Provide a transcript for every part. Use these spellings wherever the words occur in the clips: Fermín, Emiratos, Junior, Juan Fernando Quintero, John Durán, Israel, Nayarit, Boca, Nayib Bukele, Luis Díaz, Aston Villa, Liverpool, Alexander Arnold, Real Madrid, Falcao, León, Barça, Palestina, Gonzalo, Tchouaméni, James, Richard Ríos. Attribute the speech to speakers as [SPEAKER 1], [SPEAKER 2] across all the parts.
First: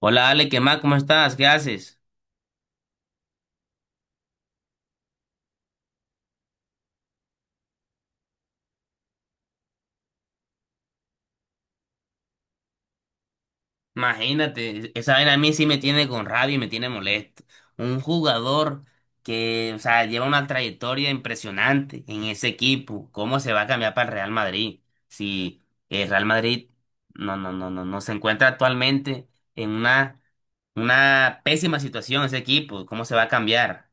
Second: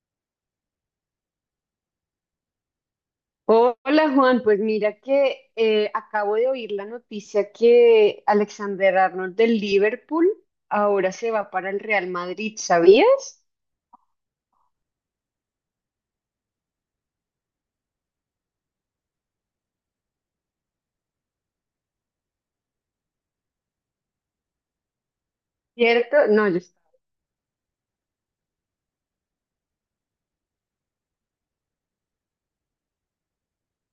[SPEAKER 1] Hola Ale, ¿qué más? ¿Cómo estás? ¿Qué haces?
[SPEAKER 2] Hola Juan, pues mira que acabo de oír la noticia que Alexander Arnold del Liverpool ahora se va para el Real Madrid, ¿sabías?
[SPEAKER 1] Imagínate, esa vaina a mí sí me tiene con rabia y me tiene molesto. Un jugador que, o sea, lleva una trayectoria impresionante en ese equipo. ¿Cómo se va a cambiar para el Real Madrid? Si el
[SPEAKER 2] ¿Cierto?
[SPEAKER 1] Real
[SPEAKER 2] No, yo
[SPEAKER 1] Madrid no, no, no, no, no se encuentra actualmente en una pésima situación ese equipo. ¿Cómo se va a cambiar?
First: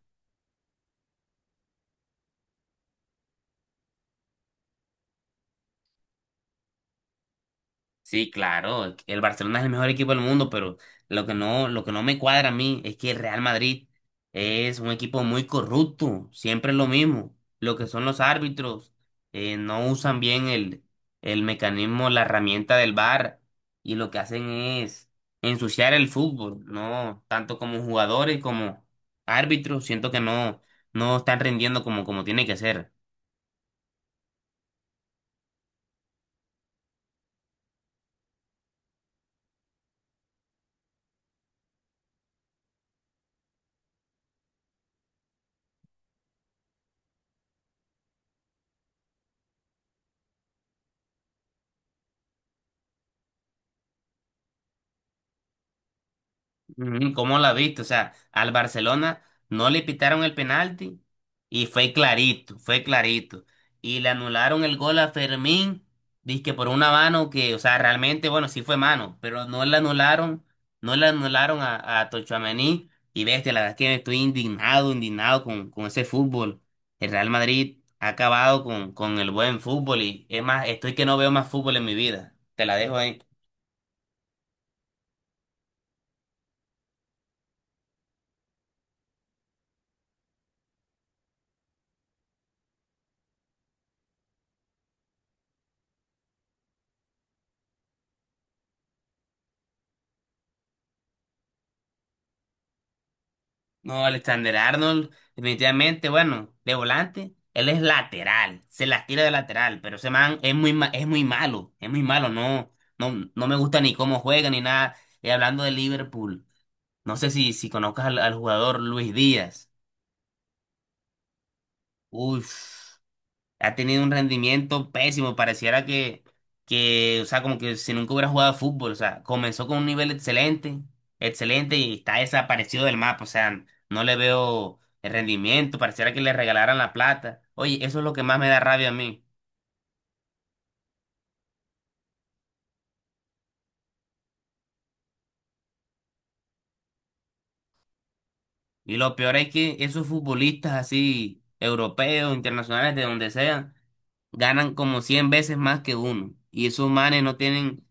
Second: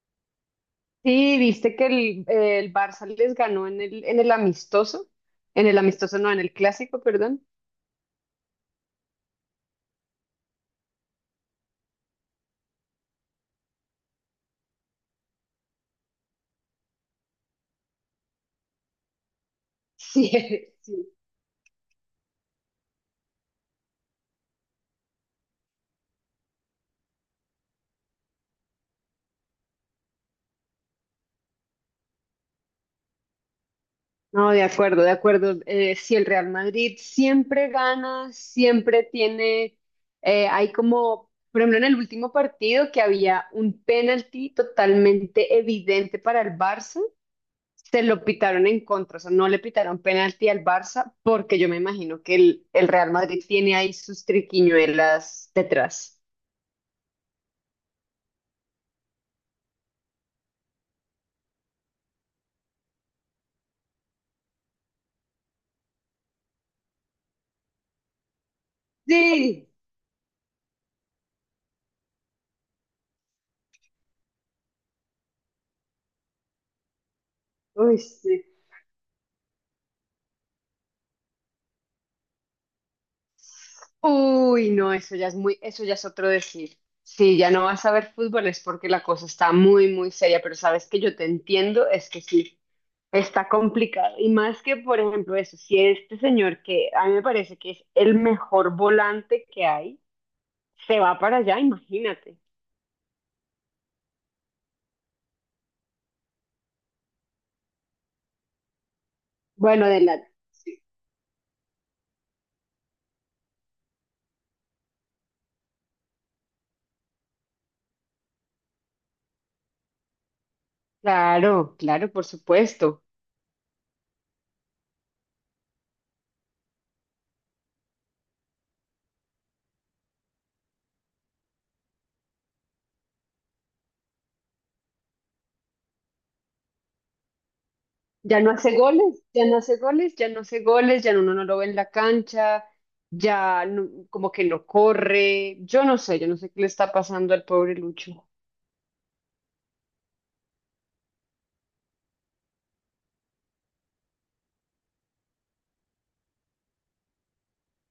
[SPEAKER 2] sí, viste que el Barça les ganó en en el amistoso no, en el clásico, perdón.
[SPEAKER 1] Sí, claro, el Barcelona es el mejor equipo del mundo, pero lo que no me cuadra a mí es que el Real Madrid es un equipo muy corrupto, siempre es lo mismo. Lo que son los árbitros, no usan
[SPEAKER 2] Sí,
[SPEAKER 1] bien el,
[SPEAKER 2] sí.
[SPEAKER 1] el mecanismo, la herramienta del VAR, y lo que hacen es ensuciar el fútbol, ¿no? Tanto como jugadores como árbitros, siento que no, no están rindiendo como tiene que ser.
[SPEAKER 2] No, de acuerdo, de acuerdo. Si el Real Madrid siempre gana, siempre tiene, hay como, por ejemplo, en el último partido que había un penalti totalmente evidente para el Barça, se lo pitaron en contra, o sea, no le pitaron penalti al Barça porque yo me imagino que el Real Madrid tiene ahí sus triquiñuelas detrás.
[SPEAKER 1] Ujú, ¿cómo la viste? O sea, al Barcelona no le pitaron el penalti y fue clarito, fue clarito. Y le anularon el gol a Fermín, dizque por una mano que, o sea, realmente, bueno, sí fue mano, pero no
[SPEAKER 2] Sí,
[SPEAKER 1] le anularon, no le anularon a Tchouaméni. Y bestia, la verdad es que estoy indignado, indignado con ese fútbol. El Real Madrid ha
[SPEAKER 2] sí.
[SPEAKER 1] acabado con el buen fútbol y es más, estoy que no veo más fútbol en mi vida. Te la dejo ahí.
[SPEAKER 2] Uy, no, eso ya es muy, eso ya es otro decir. Sí, ya no vas a ver fútbol es porque la cosa está muy, muy seria, pero sabes que yo te entiendo, es que sí, está complicado. Y más que, por ejemplo, eso, si este señor que a mí me parece que es el mejor volante que hay, se va para allá, imagínate.
[SPEAKER 1] No, Alexander Arnold, definitivamente, bueno, de volante, él es lateral, se las tira de lateral,
[SPEAKER 2] Bueno,
[SPEAKER 1] pero
[SPEAKER 2] de
[SPEAKER 1] ese
[SPEAKER 2] la...
[SPEAKER 1] man es muy,
[SPEAKER 2] sí.
[SPEAKER 1] es muy malo, no, no, no me gusta ni cómo juega ni nada. Y hablando de Liverpool, no sé si, si conozcas al, al jugador Luis Díaz.
[SPEAKER 2] Claro, claro, por
[SPEAKER 1] Uf,
[SPEAKER 2] supuesto.
[SPEAKER 1] ha tenido un rendimiento pésimo, pareciera que, o sea, como que si nunca hubiera jugado fútbol, o sea, comenzó con un nivel excelente, excelente y está desaparecido del mapa, o sea, no le veo el rendimiento, pareciera que le regalaran la plata. Oye, eso es lo que más
[SPEAKER 2] Ya
[SPEAKER 1] me
[SPEAKER 2] no
[SPEAKER 1] da
[SPEAKER 2] hace
[SPEAKER 1] rabia a
[SPEAKER 2] goles,
[SPEAKER 1] mí.
[SPEAKER 2] ya no hace goles, ya no hace goles, ya uno no lo ve en la cancha, ya no, como que no corre. Yo no sé qué le está pasando al pobre Lucho.
[SPEAKER 1] Y lo peor es que esos futbolistas así, europeos, internacionales, de donde sean, ganan como 100 veces más que uno. Y esos manes no tienen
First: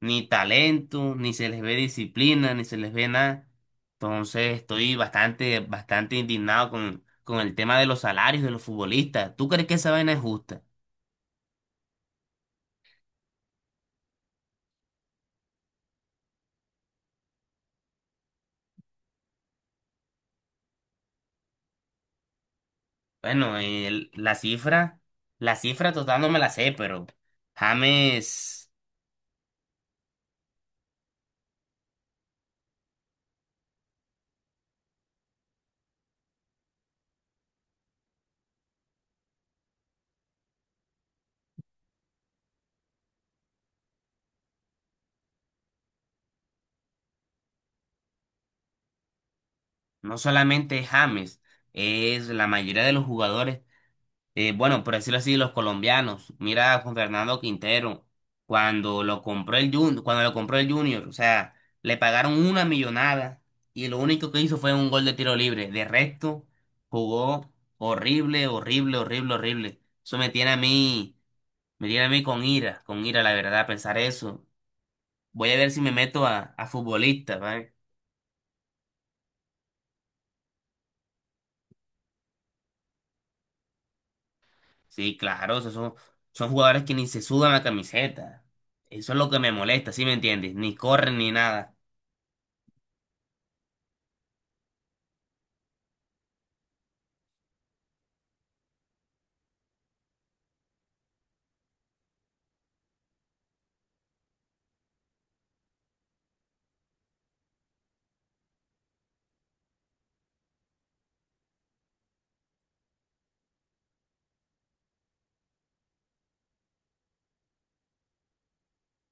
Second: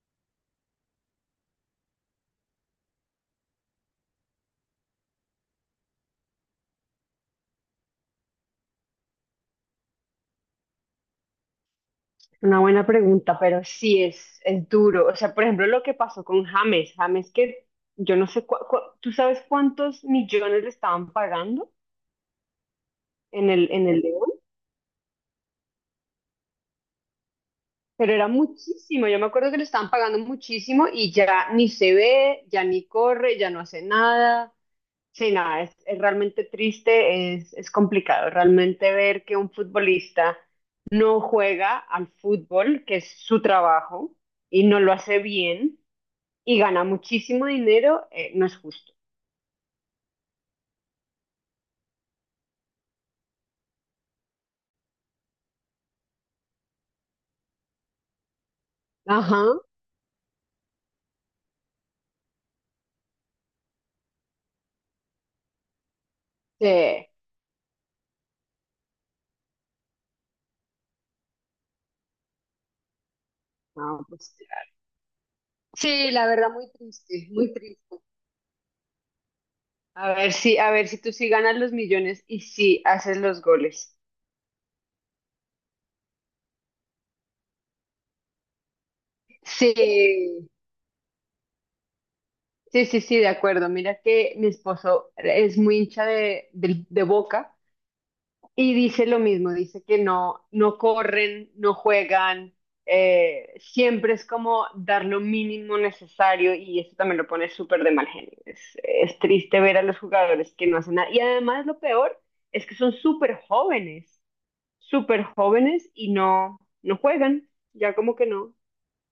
[SPEAKER 1] ni talento, ni se les ve disciplina, ni se les ve nada. Entonces estoy bastante, bastante indignado con el tema de los salarios de los futbolistas. ¿Tú crees que esa vaina es justa?
[SPEAKER 2] Una buena pregunta, pero sí es duro. O sea, por ejemplo, lo que pasó con James, James, que yo no sé, ¿tú sabes cuántos millones le estaban pagando en
[SPEAKER 1] Bueno,
[SPEAKER 2] en el León?
[SPEAKER 1] la cifra total no me la sé, pero
[SPEAKER 2] Pero era
[SPEAKER 1] James,
[SPEAKER 2] muchísimo, yo me acuerdo que le estaban pagando muchísimo y ya ni se ve, ya ni corre, ya no hace nada. Sí, no, es realmente triste, es complicado. Realmente ver que un futbolista no juega al fútbol, que es su trabajo, y no lo hace bien, y gana muchísimo dinero, no es justo.
[SPEAKER 1] no solamente es James, es la mayoría de los jugadores bueno, por decirlo así, los colombianos. Mira a Juan Fernando Quintero, cuando lo
[SPEAKER 2] Ajá.
[SPEAKER 1] compró el Junior, cuando lo compró el Junior, o sea, le pagaron una millonada y lo único que hizo fue un gol de tiro libre. De resto,
[SPEAKER 2] Sí,
[SPEAKER 1] jugó horrible, horrible, horrible, horrible. Eso me tiene a mí, me tiene a mí con ira, la verdad, pensar
[SPEAKER 2] no, pues,
[SPEAKER 1] eso.
[SPEAKER 2] claro.
[SPEAKER 1] Voy a ver si me
[SPEAKER 2] Sí,
[SPEAKER 1] meto
[SPEAKER 2] la verdad,
[SPEAKER 1] a
[SPEAKER 2] muy triste,
[SPEAKER 1] futbolista,
[SPEAKER 2] muy
[SPEAKER 1] ¿vale?
[SPEAKER 2] triste. A ver si tú sí ganas los millones y sí haces los goles.
[SPEAKER 1] Sí, claro, esos son, son jugadores que ni se sudan la camiseta. Eso es lo que me molesta, ¿sí me
[SPEAKER 2] Sí,
[SPEAKER 1] entiendes? Ni corren ni nada.
[SPEAKER 2] sí, sí, sí, de acuerdo. Mira que mi esposo es muy hincha de, del, de Boca. Y dice lo mismo, dice que no, no corren, no juegan, siempre es como dar lo mínimo necesario y eso también lo pone súper de mal genio. Es triste ver a los jugadores que no hacen nada. Y además lo peor es que son súper jóvenes y no, no juegan, ya como que no,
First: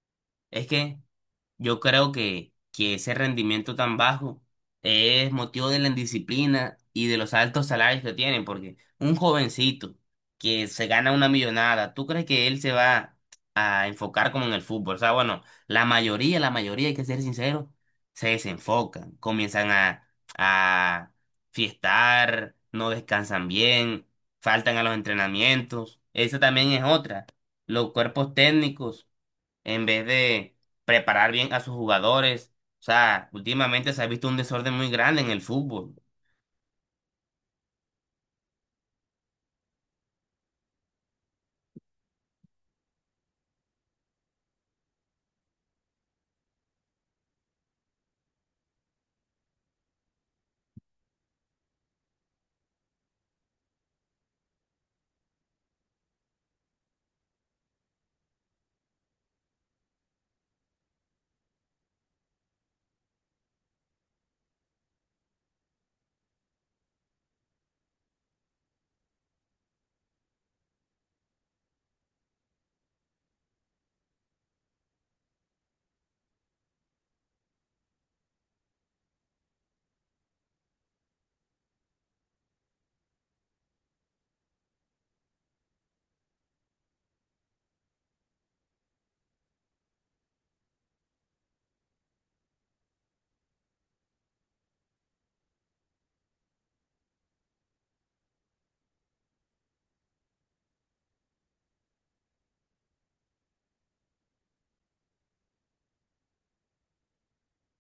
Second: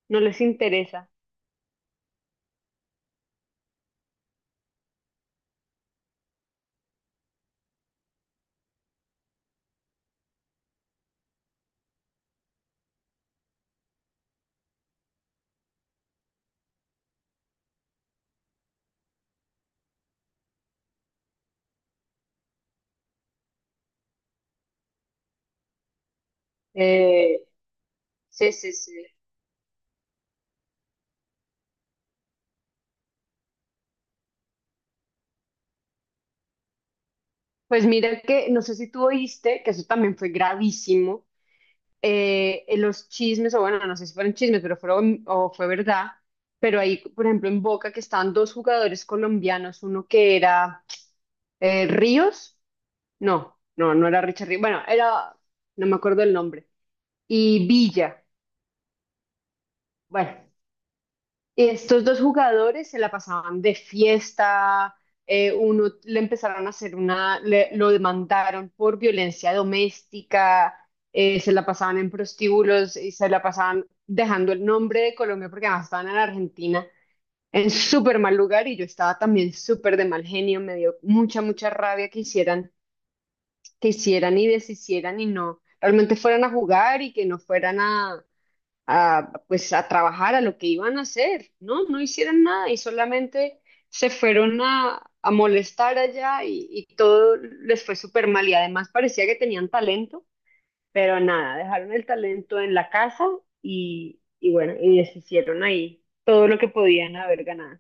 [SPEAKER 2] no les
[SPEAKER 1] Es que
[SPEAKER 2] interesa.
[SPEAKER 1] yo creo que ese rendimiento tan bajo es motivo de la indisciplina y de los altos salarios que tienen, porque un jovencito que se gana una millonada, ¿tú crees que él se va a enfocar como en el fútbol? O sea, bueno, la mayoría, hay que ser sincero, se desenfocan, comienzan a fiestar, no descansan bien, faltan a los entrenamientos. Esa también es otra,
[SPEAKER 2] Eh,
[SPEAKER 1] los cuerpos
[SPEAKER 2] Sí, sí,
[SPEAKER 1] técnicos
[SPEAKER 2] sí.
[SPEAKER 1] en vez de preparar bien a sus jugadores. O sea, últimamente se ha visto un desorden muy grande en el fútbol.
[SPEAKER 2] Pues mira que, no sé si tú oíste, que eso también fue gravísimo. Los chismes, o bueno, no sé si fueron chismes, pero fueron, o fue verdad, pero ahí, por ejemplo, en Boca que estaban dos jugadores colombianos, uno que era Ríos, no, no, no era Richard Ríos, bueno, era, no me acuerdo el nombre, y Villa, bueno, estos dos jugadores se la pasaban de fiesta, uno le empezaron a hacer una, lo demandaron por violencia doméstica, se la pasaban en prostíbulos y se la pasaban dejando el nombre de Colombia porque además estaban en Argentina en súper mal lugar y yo estaba también súper de mal genio, me dio mucha, mucha rabia que hicieran y deshicieran y no, realmente fueran a jugar y que no fueran a, pues a trabajar a lo que iban a hacer, ¿no? No hicieron nada y solamente se fueron a molestar allá y todo les fue súper mal y además parecía que tenían talento, pero nada, dejaron el talento en la casa y bueno, y deshicieron ahí todo lo que podían haber ganado.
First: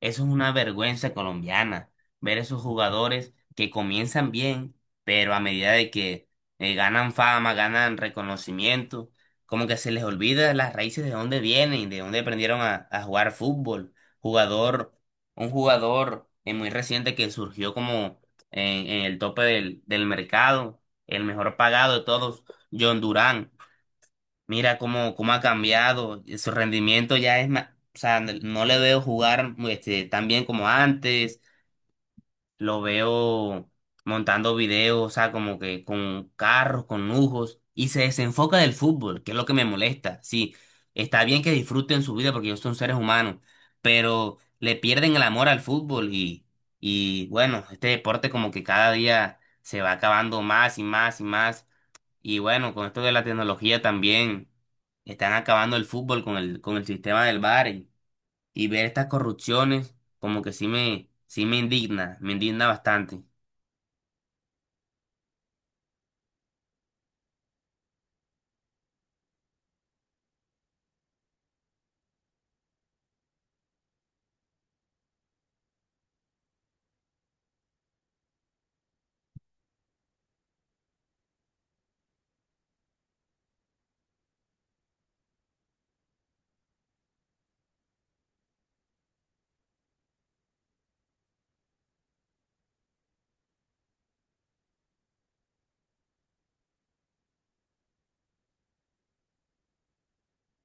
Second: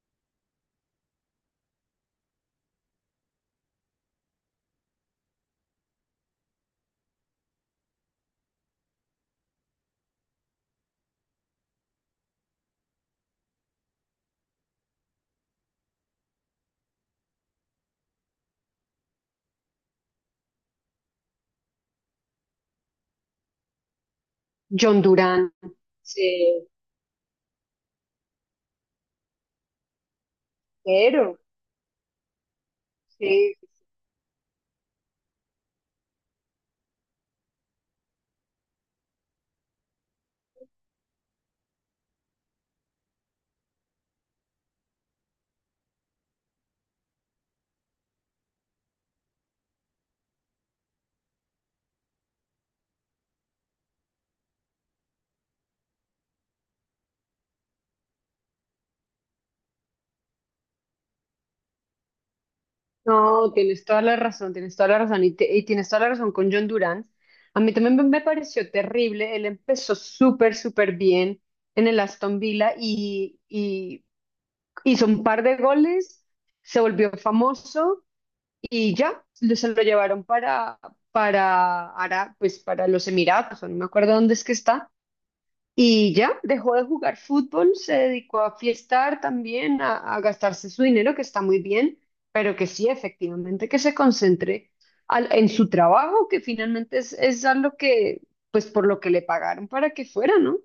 [SPEAKER 1] Eso es una vergüenza colombiana, ver esos jugadores que comienzan bien, pero a medida de que ganan fama, ganan reconocimiento, como que se les olvida las raíces de dónde vienen, de dónde aprendieron a jugar fútbol. Jugador, un jugador muy reciente que surgió como en el tope del, del mercado, el mejor pagado de todos, John Durán. Mira
[SPEAKER 2] John
[SPEAKER 1] cómo, cómo ha
[SPEAKER 2] Durán,
[SPEAKER 1] cambiado, y su
[SPEAKER 2] sí,
[SPEAKER 1] rendimiento ya es más, o sea, no le veo jugar este, tan bien como
[SPEAKER 2] pero,
[SPEAKER 1] antes, lo
[SPEAKER 2] sí.
[SPEAKER 1] veo montando videos, o sea, como que con carros, con lujos, y se desenfoca del fútbol, que es lo que me molesta. Sí, está bien que disfruten su vida porque ellos son seres humanos, pero le pierden el amor al fútbol y bueno, este deporte como que cada día se va acabando más y más y más. Y bueno, con esto de la tecnología también están acabando el fútbol con el sistema del VAR y ver estas corrupciones como que sí me indigna bastante.
[SPEAKER 2] No, tienes toda la razón, tienes toda la razón y, y tienes toda la razón con John Durant. A mí también me pareció terrible, él empezó súper, súper bien en el Aston Villa y hizo un par de goles, se volvió famoso y ya, se lo llevaron para, pues para los Emiratos, o no me acuerdo dónde es que está. Y ya, dejó de jugar fútbol, se dedicó a fiestar también, a gastarse su dinero, que está muy bien, pero que sí, efectivamente, que se concentre en su trabajo, que finalmente es a lo que, pues por lo que le pagaron para que fuera, ¿no?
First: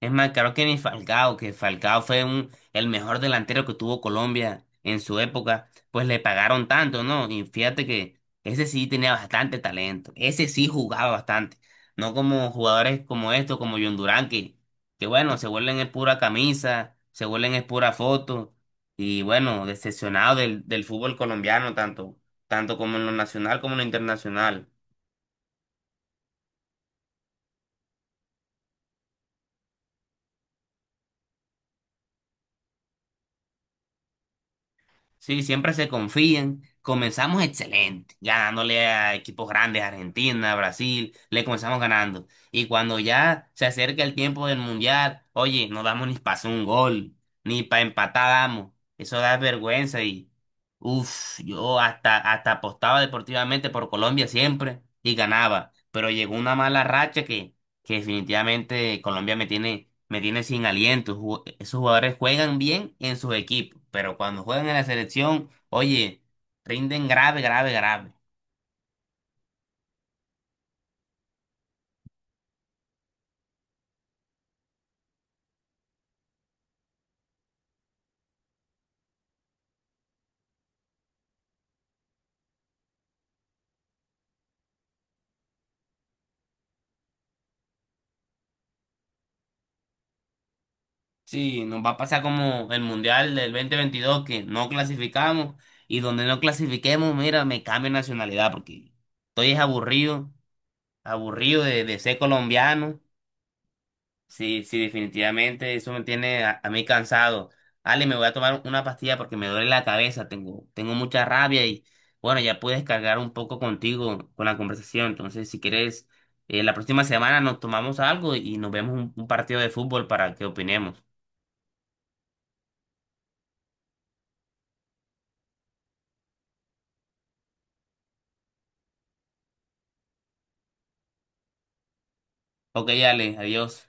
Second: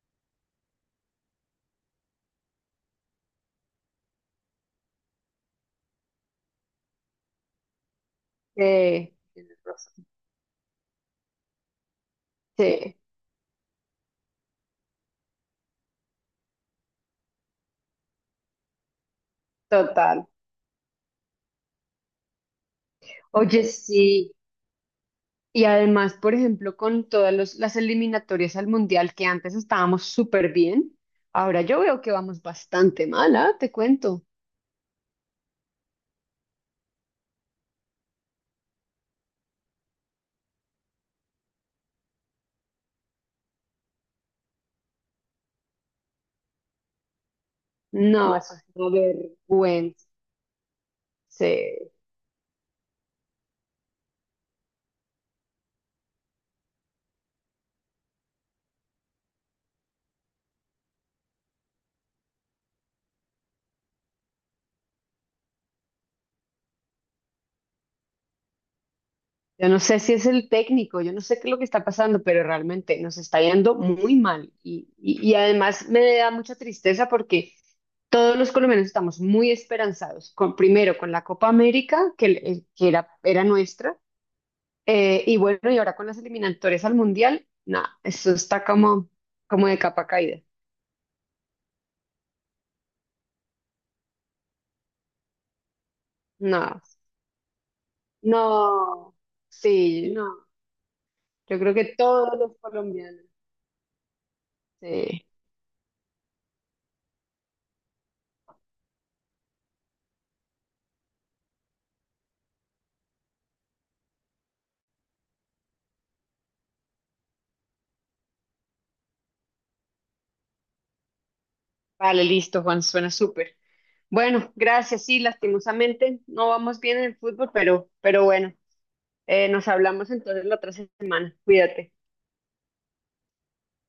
[SPEAKER 1] Es más, claro que ni Falcao, que Falcao fue un, el mejor delantero que tuvo Colombia en su época, pues le pagaron tanto, ¿no? Y fíjate que ese sí tenía
[SPEAKER 2] Tienes
[SPEAKER 1] bastante
[SPEAKER 2] razón.
[SPEAKER 1] talento, ese sí jugaba bastante, no como
[SPEAKER 2] Sí,
[SPEAKER 1] jugadores como estos, como John Durán, que bueno, se vuelven es pura camisa, se vuelven es pura foto, y bueno,
[SPEAKER 2] total.
[SPEAKER 1] decepcionado del, del fútbol colombiano, tanto, tanto como en lo nacional
[SPEAKER 2] Oye,
[SPEAKER 1] como en lo
[SPEAKER 2] sí.
[SPEAKER 1] internacional.
[SPEAKER 2] Y además, por ejemplo, con todas las eliminatorias al mundial que antes estábamos súper bien, ahora yo veo que vamos bastante mal, ¿ah? Te cuento.
[SPEAKER 1] Sí, siempre se confían. Comenzamos excelente, ganándole a equipos grandes, Argentina, Brasil, le comenzamos ganando. Y cuando ya se acerca el tiempo del mundial, oye, no damos ni para un gol, ni para empatar
[SPEAKER 2] No, eso es
[SPEAKER 1] damos.
[SPEAKER 2] una
[SPEAKER 1] Eso da vergüenza
[SPEAKER 2] vergüenza.
[SPEAKER 1] y, uff, yo hasta, hasta apostaba deportivamente por Colombia siempre y ganaba. Pero llegó una mala racha que definitivamente Colombia me tiene sin aliento. Esos jugadores juegan bien en sus equipos, pero cuando juegan en la selección, oye, rinden grave, grave, grave.
[SPEAKER 2] Yo no sé si es el técnico, yo no sé qué es lo que está pasando, pero realmente nos está yendo muy mal. Y además me da mucha tristeza porque todos los colombianos estamos muy esperanzados, con, primero con la Copa América, que era, era nuestra, y bueno, y ahora con las eliminatorias al Mundial, nada, eso está como, como de capa caída.
[SPEAKER 1] Sí, nos va a pasar como el Mundial del 2022 que no clasificamos y donde no
[SPEAKER 2] No,
[SPEAKER 1] clasifiquemos, mira, me cambio de nacionalidad porque
[SPEAKER 2] no,
[SPEAKER 1] estoy es
[SPEAKER 2] sí,
[SPEAKER 1] aburrido,
[SPEAKER 2] no. Yo
[SPEAKER 1] aburrido
[SPEAKER 2] creo que
[SPEAKER 1] de ser
[SPEAKER 2] todos los
[SPEAKER 1] colombiano.
[SPEAKER 2] colombianos.
[SPEAKER 1] Sí, sí,
[SPEAKER 2] Sí.
[SPEAKER 1] definitivamente eso me tiene a mí cansado. Ale, me voy a tomar una pastilla porque me duele la cabeza, tengo, tengo mucha rabia y bueno, ya pude descargar un poco contigo con la conversación. Entonces, si quieres, la próxima semana nos tomamos algo y nos vemos un partido de fútbol para que opinemos.
[SPEAKER 2] Vale, listo, Juan, suena súper. Bueno, gracias. Sí, lastimosamente no vamos bien en el fútbol, pero bueno, nos hablamos entonces la otra semana. Cuídate.
[SPEAKER 1] Ok, Ale, adiós.